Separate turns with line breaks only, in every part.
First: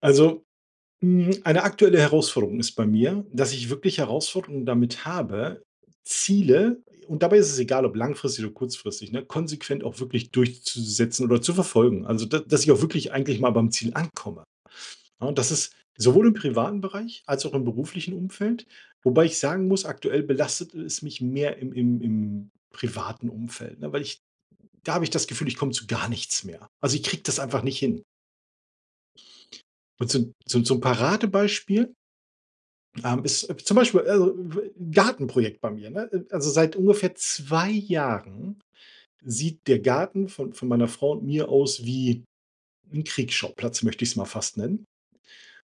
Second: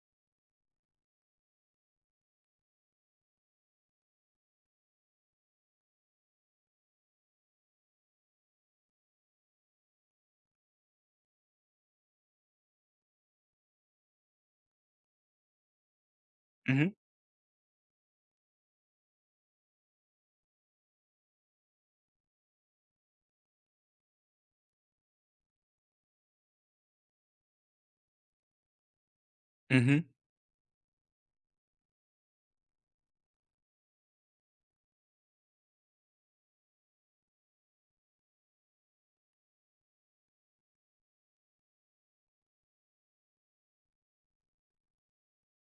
Also, hm, eine aktuelle Herausforderung ist bei mir, dass ich wirklich Herausforderungen damit habe, Ziele und dabei ist es egal, ob langfristig oder kurzfristig, ne, konsequent auch wirklich durchzusetzen oder zu verfolgen. Also da dass ich auch wirklich eigentlich mal beim Ziel ankomme. Ja, und das ist sowohl im privaten
Mhm.
Bereich als auch im beruflichen Umfeld, wobei ich sagen muss: „Aktuell belastet es mich mehr im im im privaten Umfeld“, ne, weil ich da habe ich das Gefühl, ich komme zu gar nichts mehr. Also. ich kriege das einfach nicht hin.
Mhm.
Und so 'n so 'n Paradebeispiel, ähm, ist, zum Beispiel, Gartenprojekt bei mir, ne? Äh äh, also seit ungefähr 2 Jahren sieht der Garten von von meiner Frau und mir aus wie 'n „Kriegsschauplatz“, möchte ich's mal fast nennen.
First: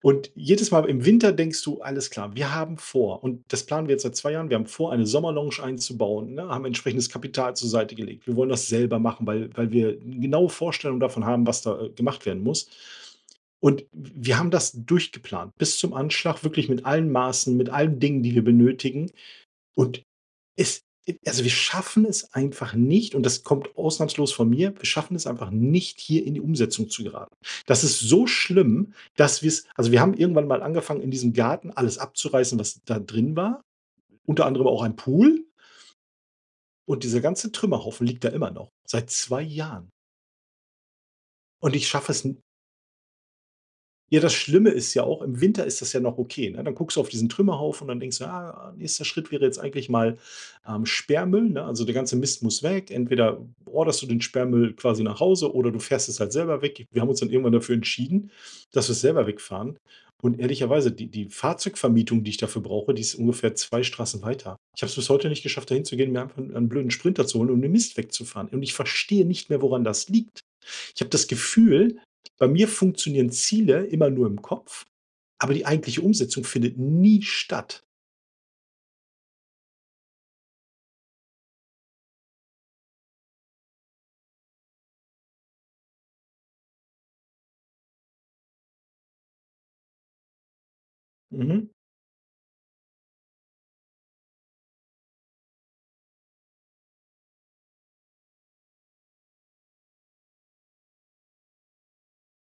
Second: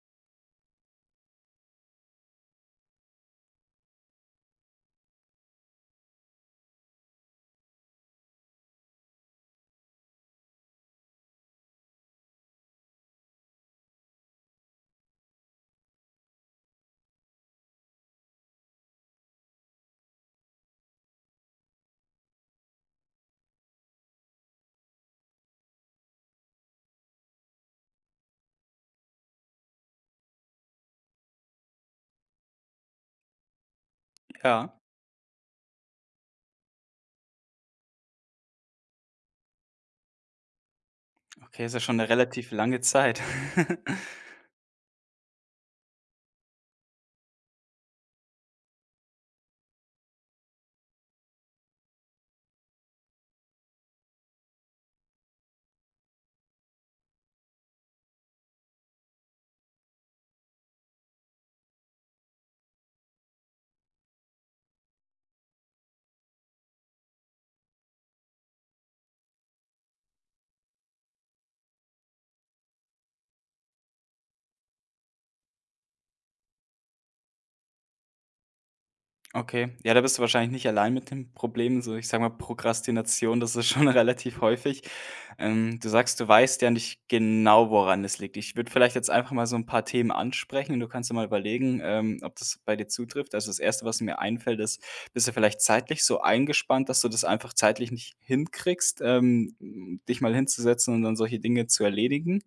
Und jedes Mal im Winter denkst du, alles klar, wir haben vor und das planen wir jetzt seit 2 Jahren, wir haben vor eine Sommerlounge einzubauen, ne, haben entsprechendes Kapital zur Seite gelegt. Wir wollen das selber machen, weil weil wir 'n genaue Vorstellung davon haben, was da, äh, gemacht werden muss. Und w wir haben das durchgeplant bis zum Anschlag wirklich mit allen Maßen, mit allen Dingen, die wir benötigen. Und es, e also wir schaffen es einfach nicht und das kommt ausnahmslos von mir, wir schaffen es einfach nicht, hier in die Umsetzung zu geraten. Das ist so schlimm, dass wir's also, wir haben irgendwann mal angefangen, in diesem Garten alles abzureißen, was da drin war, unter anderem
Ja.
auch ein Pool und dieser ganze Trümmerhaufen liegt da immer noch, seit 2 Jahren.
Okay, ist
Und
ja
ich
schon 'ne
schaffe es n
relativ lange Zeit.
ja, das Schlimme ist ja auch, im Winter ist das ja noch okay, ne? Dann guckst du auf diesen Trümmerhaufen und dann denkst du: „Ah, nächster Schritt wäre jetzt eigentlich mal, ähm, Sperrmüll, ne? Also, der ganze Mist muss weg“. Entweder orderst du den Sperrmüll quasi nach Hause oder du fährst es halt selber weg. Wir haben uns dann irgendwann dafür entschieden, dass wir 's selber wegfahren. Und ehrlicherweise, die die Fahrzeugvermietung, die ich dafür brauche, die ist ungefähr 2 Straßen weiter. Ich habe es bis heute nicht geschafft, dahin zu gehen, mir einfach 'n 'n blöden Sprinter zu holen um den Mist wegzufahren. Und ich verstehe nicht mehr, woran das liegt. Ich habe das Gefühl, bei mir funktionieren Ziele immer nur im Kopf, aber die eigentliche Umsetzung findet nie statt.
Okay, ja, da bist du wahrscheinlich nicht allein mit dem Problem, so ich sag mal: „Prokrastination, das ist schon relativ häufig“. Ähm, du sagst: „Du weißt ja nicht genau, woran es liegt“. Ich würde vielleicht jetzt einfach mal so 'n paar Themen ansprechen, du kannst dir mal
Mhm.
überlegen, ähm, ob das bei dir zutrifft. Also, das 1., was mir einfällt ist: „Bist du vielleicht zeitlich so eingespannt, dass du das einfach zeitlich nicht hinkriegst, ähm, m dich mal hinzusetzen und dann solche Dinge zu erledigen?“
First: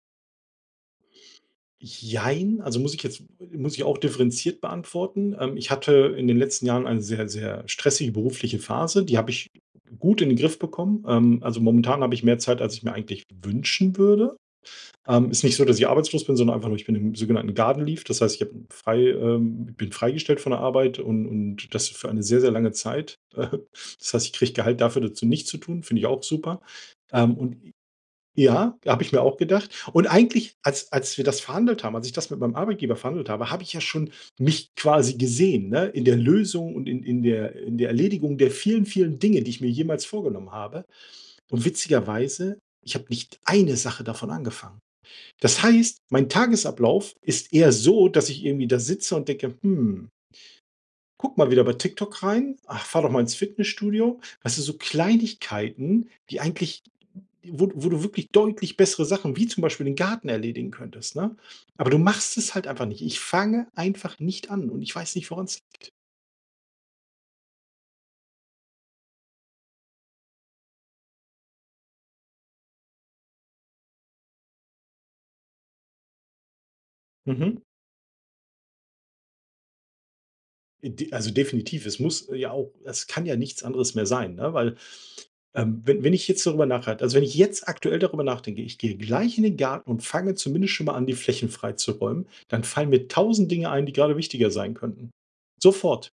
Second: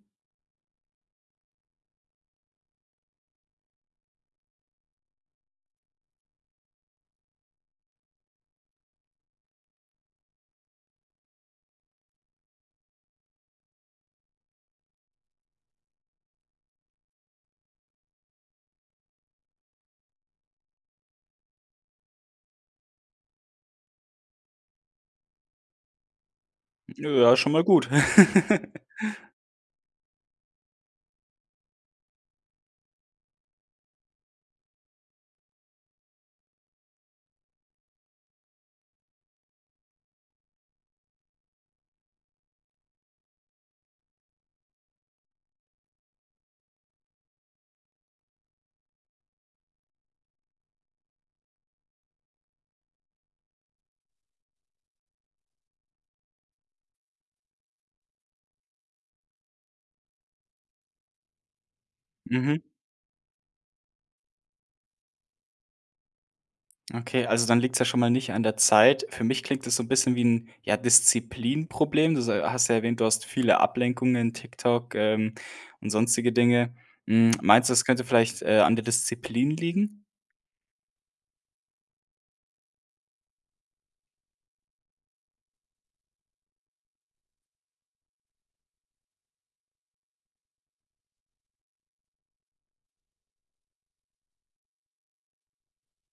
Jein, also, muss ich jetzt muss ich auch differenziert beantworten. Ähm, ich hatte in den letzten Jahren eine sehr, sehr stressige berufliche Phase, die habe ich gut in den Griff bekommen. Ähm, also, momentan habe ich mehr Zeit, als ich mir eigentlich wünschen würde. Ähm, ist nicht so, dass ich arbeitslos bin, sondern einfach nur ich bin im sogenannten garden leave. Das heißt, ich habe frei ähm, bin freigestellt von der Arbeit und und das für eine sehr, sehr lange Zeit. Äh. Das heißt, ich kriege Gehalt dafür zu nichts zu tun, finde ich auch super. Ähm,
Ja, schon
und
mal gut.
ja, habe ich mir auch gedacht. Und eigentlich, als als wir das verhandelt haben, als ich das mit meinem Arbeitgeber verhandelt habe, habe ich ja schon mich quasi gesehen, ne, in der Lösung und in in der in der Erledigung der vielen, vielen Dinge, die ich mir jemals vorgenommen habe. Und witzigerweise, ich habe nicht 1 Sache davon angefangen. Das heißt, mein Tagesablauf ist eher so, dass ich irgendwie da sitze und denke: „Hm.“ „Guck mal wieder bei TikTok rein, ach, fahr doch mal ins Fitnessstudio,“ weißt du, so Kleinigkeiten, die eigentlich wo wo du wirklich deutlich bessere Sachen, wie zum Beispiel den Garten, erledigen könntest, ne? Aber du machst es
Mhm.
halt einfach nicht. Ich fange einfach nicht an und ich weiß nicht, woran's liegt.
Okay, also dann liegt's ja schon mal nicht an der Zeit. Für mich klingt es so 'n bisschen wie 'n, ja, Disziplinproblem. Du so hast ja erwähnt, du hast viele Ablenkungen, TikTok, ähm, und sonstige Dinge. Hm,
Mhm.
meinst du, das könnte vielleicht, äh, an der Disziplin liegen?
Äh, d also definitiv, es muss ja auch es kann ja nichts anderes mehr sein, ne, weil, ähm, we wenn ich jetzt darüber nachhalte also wenn ich jetzt aktuell darüber nachdenke, ich gehe gleich in den Garten und fange zumindest schonmal an, die Flächen freizuräumen, dann fallen mir 1.000 Dinge ein, die grade wichtiger sein könnten. Sofort.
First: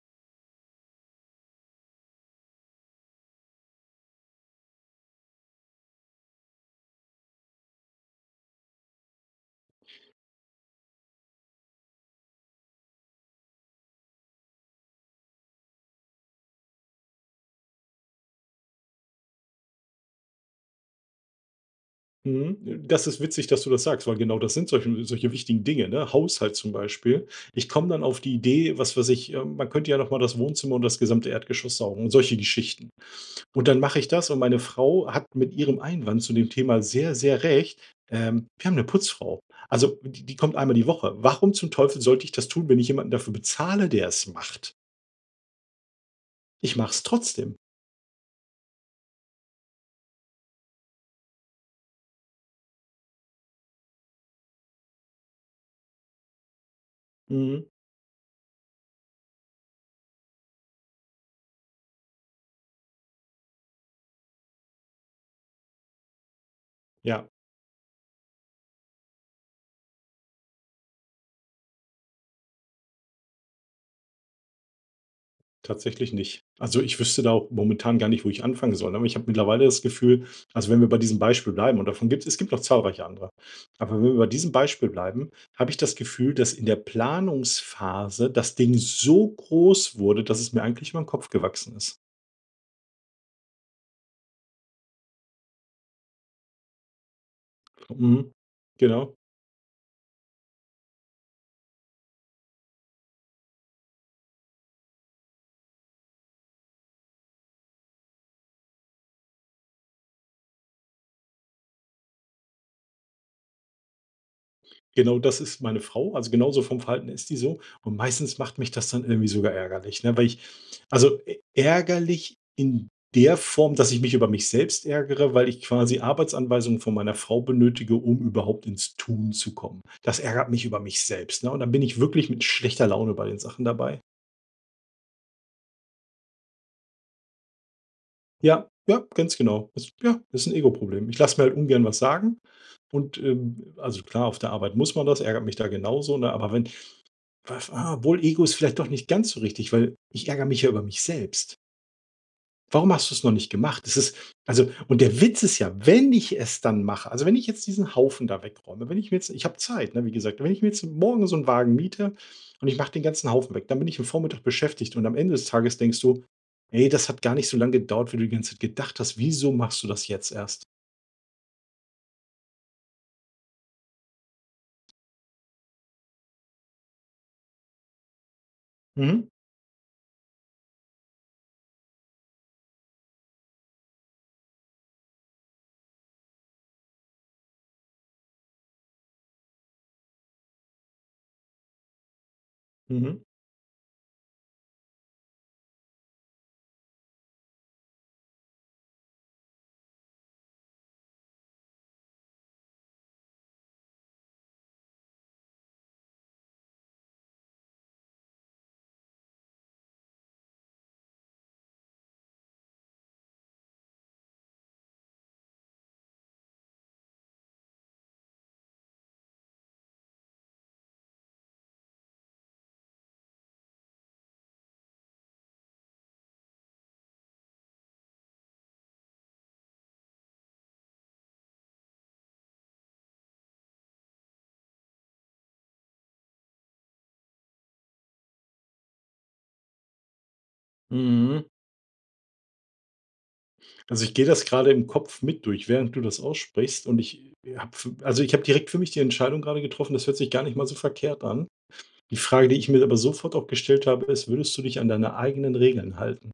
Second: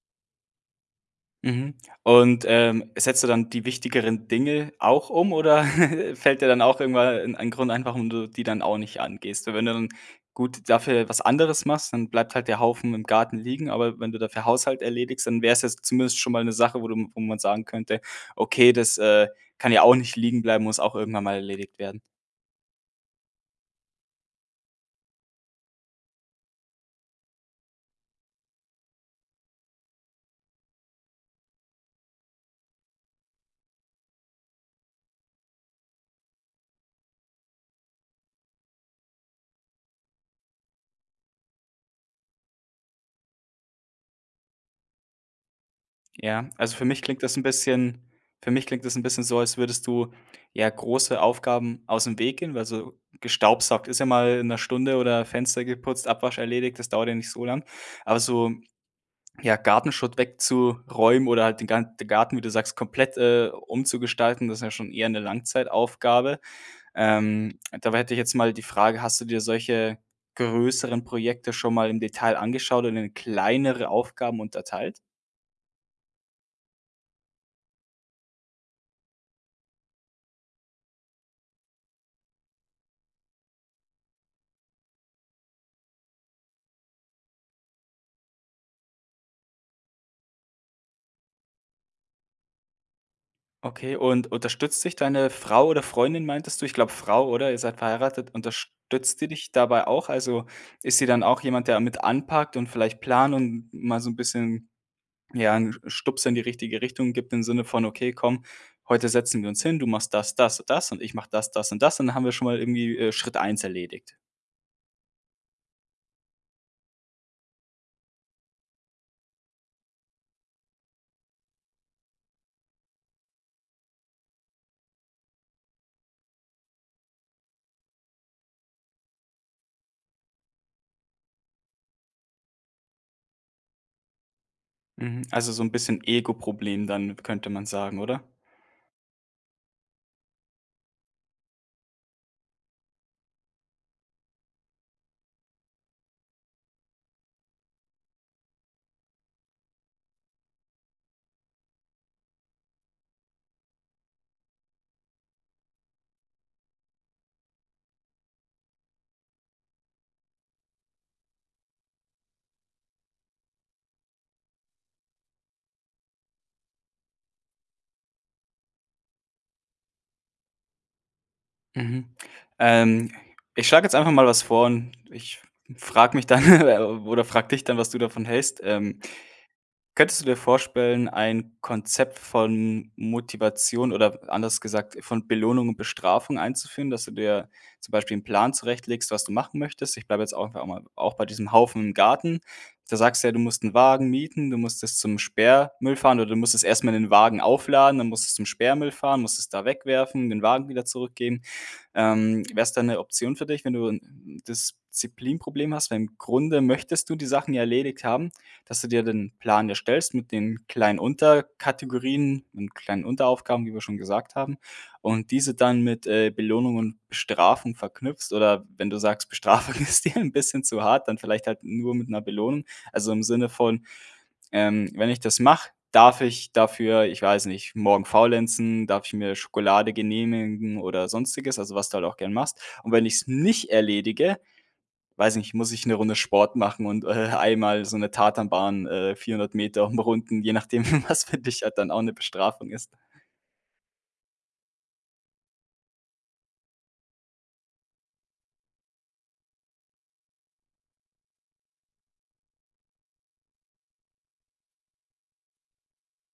Mhm. Und, ähm, setzt du dann die wichtigeren Dinge auch um oder fällt dir dann auch irgendwann e e 'n ein Grund ein warum du die dann auch nicht angehst? W wenn du dann, gut, dafür was anderes machst, dann bleibt halt der Haufen im Garten liegen. Aber wenn du dafür Haushalt erledigst, dann wäre es jetzt zumindest schon mal 'ne Sache, wo du wo man sagen könnte: „Okay das, äh, kann ja auch nicht liegen bleiben, muss auch irgendwann mal erledigt werden“.
Mhm, das ist witzig, dass du das sagst, weil genau das sind solche solche wichtigen Dinge, ne? Haushalt zum Beispiel. Ich komme dann auf die Idee, was weiß ich, äh: „Man könnte ja nochmal das Wohnzimmer und das gesamte Erdgeschoss saugen“, solche Geschichten. Und dann mache ich das und meine Frau hat mit ihrem Einwand zu dem Thema sehr, sehr recht, ähm: „Wir haben 'ne Putzfrau.“ Also die die kommt einmal die Woche. Warum zum Teufel sollte ich das tun, wenn ich jemanden dafür bezahle, der es macht?
Ja, also
Ich
für mich
mach's
klingt das 'n
trotzdem.
bisschen für mich klingt das 'n bisschen so, als würdest du, ja, große Aufgaben aus dem Weg gehen, weil so gestaubsaugt ist ja mal in 'ner Stunde oder Fenster geputzt Abwasch erledigt, das dauert ja nicht so lang.
Mhm.
Aber so, ja, Gartenschutt wegzuräumen oder halt den Ga den Garten, wie du sagst, komplett, äh, umzugestalten, das ist ja schon eher 'ne Langzeitaufgabe.
Ja.
Ähm, dabei hätte ich jetzt mal die Frage: „Hast du dir solche größeren Projekte schon mal im Detail angeschaut und in kleinere Aufgaben unterteilt?“
Tatsächlich nicht. Also, ich wüsste da momentan gar nicht, wo ich anfangen soll, aber ich habe mittlerweile das Gefühl also wenn wir bei diesem Beispiel bleiben und davon gibt es gibt noch zahlreiche andere. Aber wenn wir bei diesem Beispiel bleiben, habe ich das Gefühl, dass in der Planungsphase das Ding so groß wurde, dass es mir eigentlich über 'n Kopf gewachsen ist.
Okay, und unterstützt sich deine Frau- oder Freundin, meintest du, ich glaube Frau oder ihr seid verheiratet-
Mhm, genau.
unterstützt die dich dabei auch? Also, ist sie dann auch jemand, der mit anpackt und vielleicht Plan und mal so 'n bisschen, ja, 'n Sch Stups in die richtige Richtung gibt, im Sinne von: „Okay, komm, heute setzen wir uns hin, du machst das das und das und ich mache das, das und das und dann haben wir schon mal irgendwie, äh, Schritt 1 erledigt.“
Genau das ist meine Frau, also genauso vom Verhalten ist die so und meistens macht mich das dann irgendwie sogar ärgerlich, ne? Weil ich also ärgerlich in der Form, dass ich mich über mich selbst ärgere, weil ich quasi Arbeitsanweisungen von meiner Frau benötige, um überhaupt ins Tun zu kommen. Das ärgert mich über mich selbst, ne? Und dann bin ich wirklich mit schlechter Laune bei den Sachen dabei.
Mhm. Also so 'n bisschen Ego-Problem dann könnte man sagen, oder?
Ja, ja, ganz genau. Ist ja ist 'n Ego-Problem. Ich lasse mir ungern was sagen und, ähm also klar, auf der Arbeit muss man das, ärgert mich da genauso, ne? Aber wenn obwohl Ego ist vielleicht doch nicht ganz so richtig, weil ich ärgere mich ja über mich selbst. Warum hast du's noch nicht gemacht? Das ist also, und der Witz ist ja, wenn ich es dann mache, also, wenn ich jetzt diesen Haufen da wegräume, wenn ich mir jetzt ich habe Zeit, ne, wie gesagt, wenn ich mir jetzt morgen so 'n Wagen miete und ich mache den ganzen Haufen weg, dann bin ich 'n Vormittag beschäftigt und am Ende des Tages denkst du: „Ne, das hat gar nicht so lang gedauert, wie du die ganze Zeit gedacht hast, wieso machst du das jetzt erst?“
Mhm. Ähm, ich schlage jetzt einfach mal was vor und ich frage mich dann oder frage dich dann, was du davon hältst. Ähm,
Mhm.
könntest du dir vorstellen, ein Konzept von Motivation oder anders gesagt, von Belohnung und Bestrafung einzuführen, dass du dir zum Beispiel 'n Plan zurechtlegst, was du machen möchtest? Ich bleibe jetzt auch einmal auch bei diesem Haufen im Garten. Da
Mhm.
sagst du ja, du musst 'n Wagen mieten, du musst es zum Sperrmüll fahren oder du musst es erst mal in den Wagen aufladen, dann musst es zum Sperrmüll fahren, musst es da wegwerfen, den Wagen wieder zurückgehen. Ähm, wäre es denn 'ne Option für dich- wenn du 'n Disziplinproblem hast- weil im Grunde möchtest du die Sachen ja erledigt haben, dass du dir den Plan erstellst mit den kleinen Unterkategorien und kleinen Unteraufgaben, wie wir schon gesagt haben und diese dann mit, äh, Belohnung und Bestrafung verknüpfst. Oder wenn du sagst, Bestrafung ist dir 'n bisschen zu hart, dann vielleicht halt nur mit 'ner Belohnung. Also, im Sinne von, ähm: „Wenn ich das mache, darf ich dafür- ich weiß nicht- morgen faulenzen, darf ich mir Schokolade genehmigen“ oder sonstiges, also, was du halt auch gern machst. Und wenn ich's nicht erledige- weiß ich nicht- muss ich 'ne Runde Sport machen und, äh, einmal so 'ne Tartanbahn, äh, 400 m umrunden, je nachdem, was für
Mhm.
dich halt dann auch 'ne Bestrafung ist.
Also ich gehe das gerade im Kopf mit durch, während du das aussprichst und ich, äh, habe also ich habe direkt für mich die Entscheidung gerade getroffen das hört sich gar nicht mal so verkehrt an. Die Frage, die ich mir aber sofort auch gestellt habe, ist: „Würdest du dich an deine eigenen Regeln halten?“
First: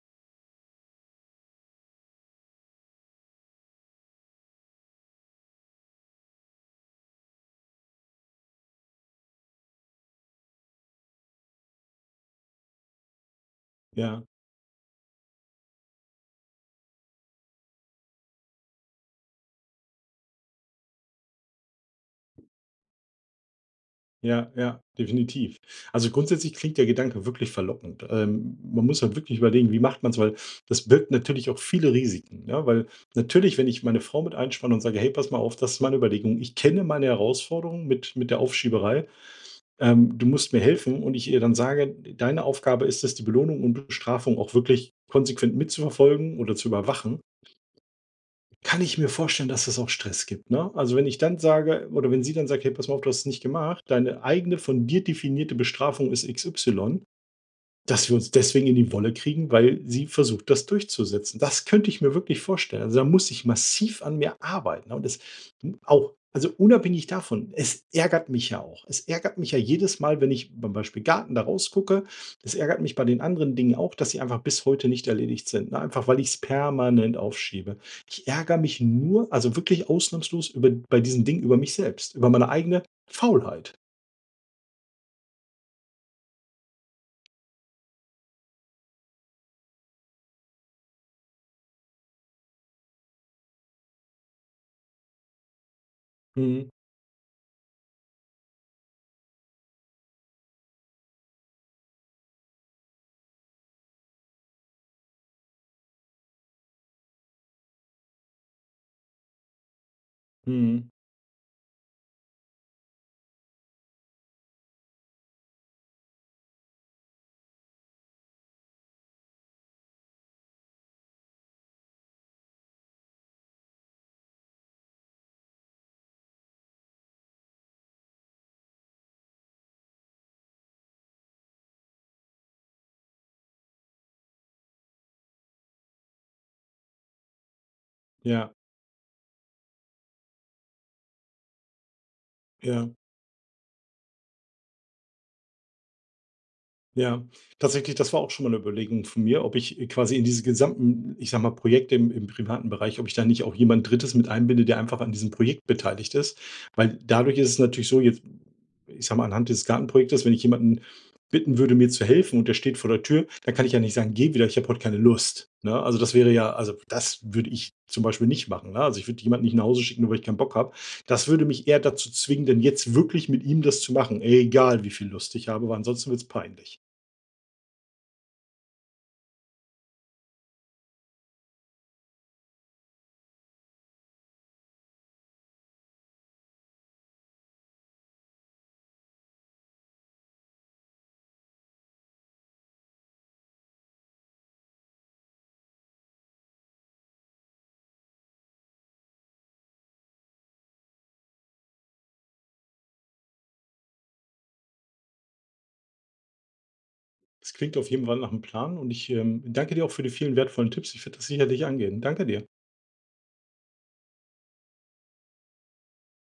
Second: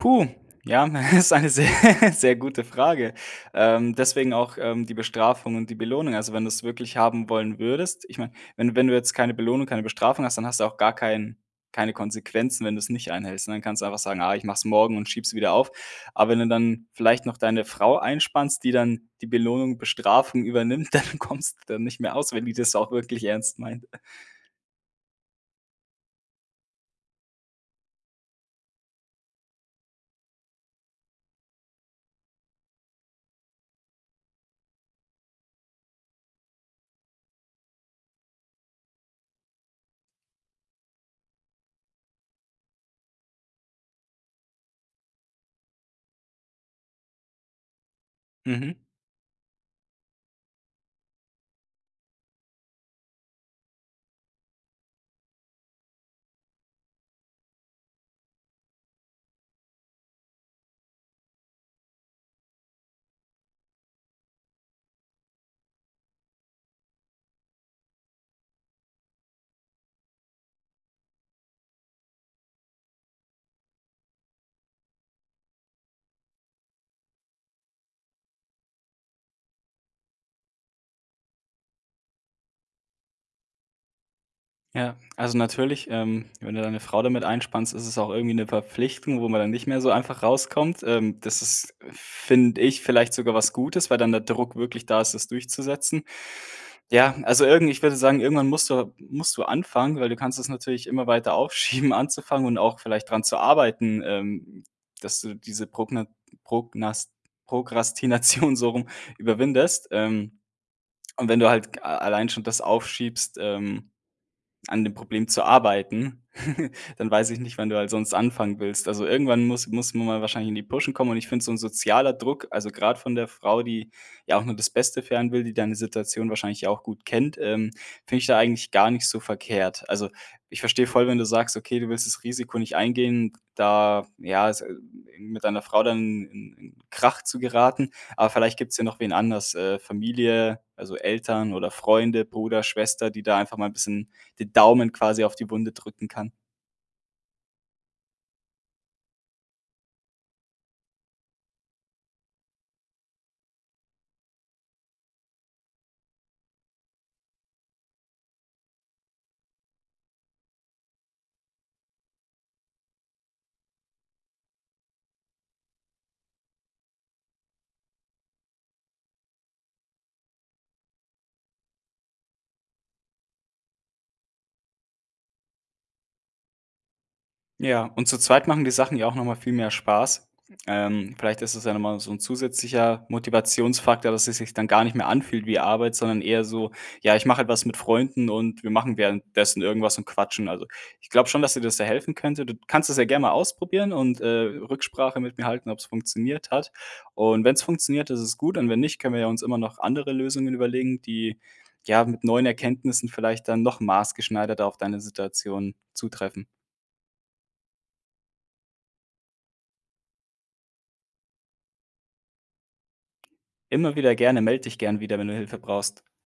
Puh, ja, hm, ist eine sehr, sehr gute Frage. Ähm, deswegen auch, ähm, die Bestrafung und die Belohnung, also wenn du's wirklich haben wollen würdest ich meine wenn wenn du jetzt keine Belohnung, keine Bestrafung hast, dann hast du auch gar kein keine Konsequenzen, wenn du es nicht einhältst. Ne, dann kannst du einfach sagen:
Ja.
„Ah, ich mache es morgen und schiebe sie wieder auf“. Aber wenn du dann vielleicht noch deine Frau einspannst, die dann die Belohnung, Bestrafung übernimmt, dann kommst dann nicht mehr aus, wenn die das auch wirklich ernst meint.
Ja, ja, definitiv. Also grundsätzlich klingt der Gedanke wirklich verlockend. Ähm, m man muss halt wirklich überlegen: „Wie macht man's?“ Weil das birgt natürlich auch viele Risiken, ne, weil natürlich, wenn ich meine Frau mit einspanne und sage: „Hey, pass mal auf, das ist meine Überlegung. Ich kenne meine Herausforderung mit mit der Aufschieberei. Ähm, du musst mir helfen“, und ich ihr dann sage: „D deine Aufgabe ist es, die Belohnung und Bestrafung auch wirklich konsequent mitzuverfolgen oder zu überwachen“.
Mhm.
Kann ich mir vorstellen, dass das auch Stress gibt, ne? Also wenn ich dann sage oder wenn sie dann sagt: „Hey, pass mal, du hast es nicht gemacht, deine eigene von dir definierte Bestrafung ist x, y“, dass wir uns deswegen in die Wolle kriegen, weil sie versucht, das durchzusetzen. Das könnte ich mir wirklich vorstellen. Also da muss ich massiv an mir arbeiten und das hm, auch also unabhängig davon, es ärgert mich ja auch. Es ärgert mich ja jedes Mal, wenn ich bei Beispiel Garten da rausgucke, das ärgert mich bei den anderen Dingen auch, dass sie einfach bis heute nicht erledigt sind, ne? Einfach weil ich's permanent aufschiebe. Ich ärgere mich nur also wirklich ausnahmslos über bei diesen Dingen über mich selbst, über meine eigene Faulheit.
Ja, also, natürlich, ähm, wenn du deine Frau damit einspannst, ist es auch irgendwie 'ne Verpflichtung, wo man dann nicht mehr so einfach rauskommt. Ähm, das ist, finde ich, vielleicht sogar was Gutes, weil dann der Druck wirklich da ist, das durchzusetzen.
Mhm.
Ja, also, irgend ich würde sagen, irgendwann musst du musst du anfangen, weil du kannst es natürlich immer weiter aufschieben anzufangen und auch vielleicht dran zu arbeiten, ähm, dass du diese Progna Prognas Prokrastination- so rum- überwindest. Ähm,
Mhm.
und wenn du halt g a allein schon das aufschiebst, ähm, an dem Problem zu arbeiten, dann weiß ich nicht, wann du halt sonst anfangen willst. Also, irgendwann muss muss man mal wahrscheinlich in die Puschen kommen und ich finde so 'n sozialer Druck, also, grad von der Frau, die ja auch nur das Beste für einen will, die deine Situation wahrscheinlich ja auch gut kennt, ähm, finde ich da eigentlich gar nicht so verkehrt. Also, ich verstehe voll, wenn du sagst: „Okay, du willst das Risiko nicht eingehen“, da, ja, es hm, mit deiner Frau dann in in Krach zu geraten. Aber
Ja.
vielleicht gibt's ja noch wen anders, äh, Familie, also, Eltern oder Freunde, Bruder,
Ja.
Schwester, die da einfach mal 'n bisschen die Daumen quasi auf die Wunde drücken kann.
Ja, tatsächlich, das war auch schon mal 'ne Überlegung von mir, ob ich, äh, quasi in diese gesamten, ich sage mal: „Projekte im im privaten Bereich“, ob ich da nicht auch jemand 3. mit einbinde, der einfach an diesem Projekt beteiligt ist. Weil dadurch ist es natürlich so, jetzt, ich sage mal: „Anhand dieses Gartenprojektes“, wenn ich jemanden bitten würde, mir zu helfen und der steht vor der Tür, da kann ich, ja, nicht sagen: „Geh wieder, ich habe heut keine Lust“, ne? Also das wäre, ja also das würde ich zum Beispiel nicht machen, ne? Also, ich würd jemanden nicht nach Hause schicken, nur weil ich keinen Bock habe. Das würde mich eher dazu zwingen, denn jetzt wirklich mit ihm das zu machen, egal wie viel Lust ich habe, weil ansonsten wird's peinlich.
Ja, und zu zweit machen die Sachen ja auch noch mal viel mehr Spaß. Ähm, vielleicht ist es ja noch mal so 'n zusätzlicher Motivationsfaktor, dass es sich dann gar nicht mehr anfühlt wie Arbeit, sondern eher so: „Ja, ich mache etwas mit Freunden und wir machen währenddessen irgendwas und quatschen.“ Also, ich glaube schon, dass dir das sehr helfen könnte. D du kannst es ja gern mal ausprobieren und, äh, Rücksprache mit mir halten, ob's funktioniert hat. Und wenn's funktioniert, ist es gut und wenn nicht, können wir ja uns immer noch andere Lösungen überlegen, die, ja, mit neuen Erkenntnissen vielleicht dann noch maßgeschneiderter auf deine Situation zutreffen.
Es klingt auf jeden Fall nach 'nem Plan und ich, ähm, danke dir auch für die vielen wertvollen Tipps. Ich werde das sicherlich angehen. Danke dir!
Immer wieder gerne. Meld dich gern wieder, wenn du Hilfe brauchst.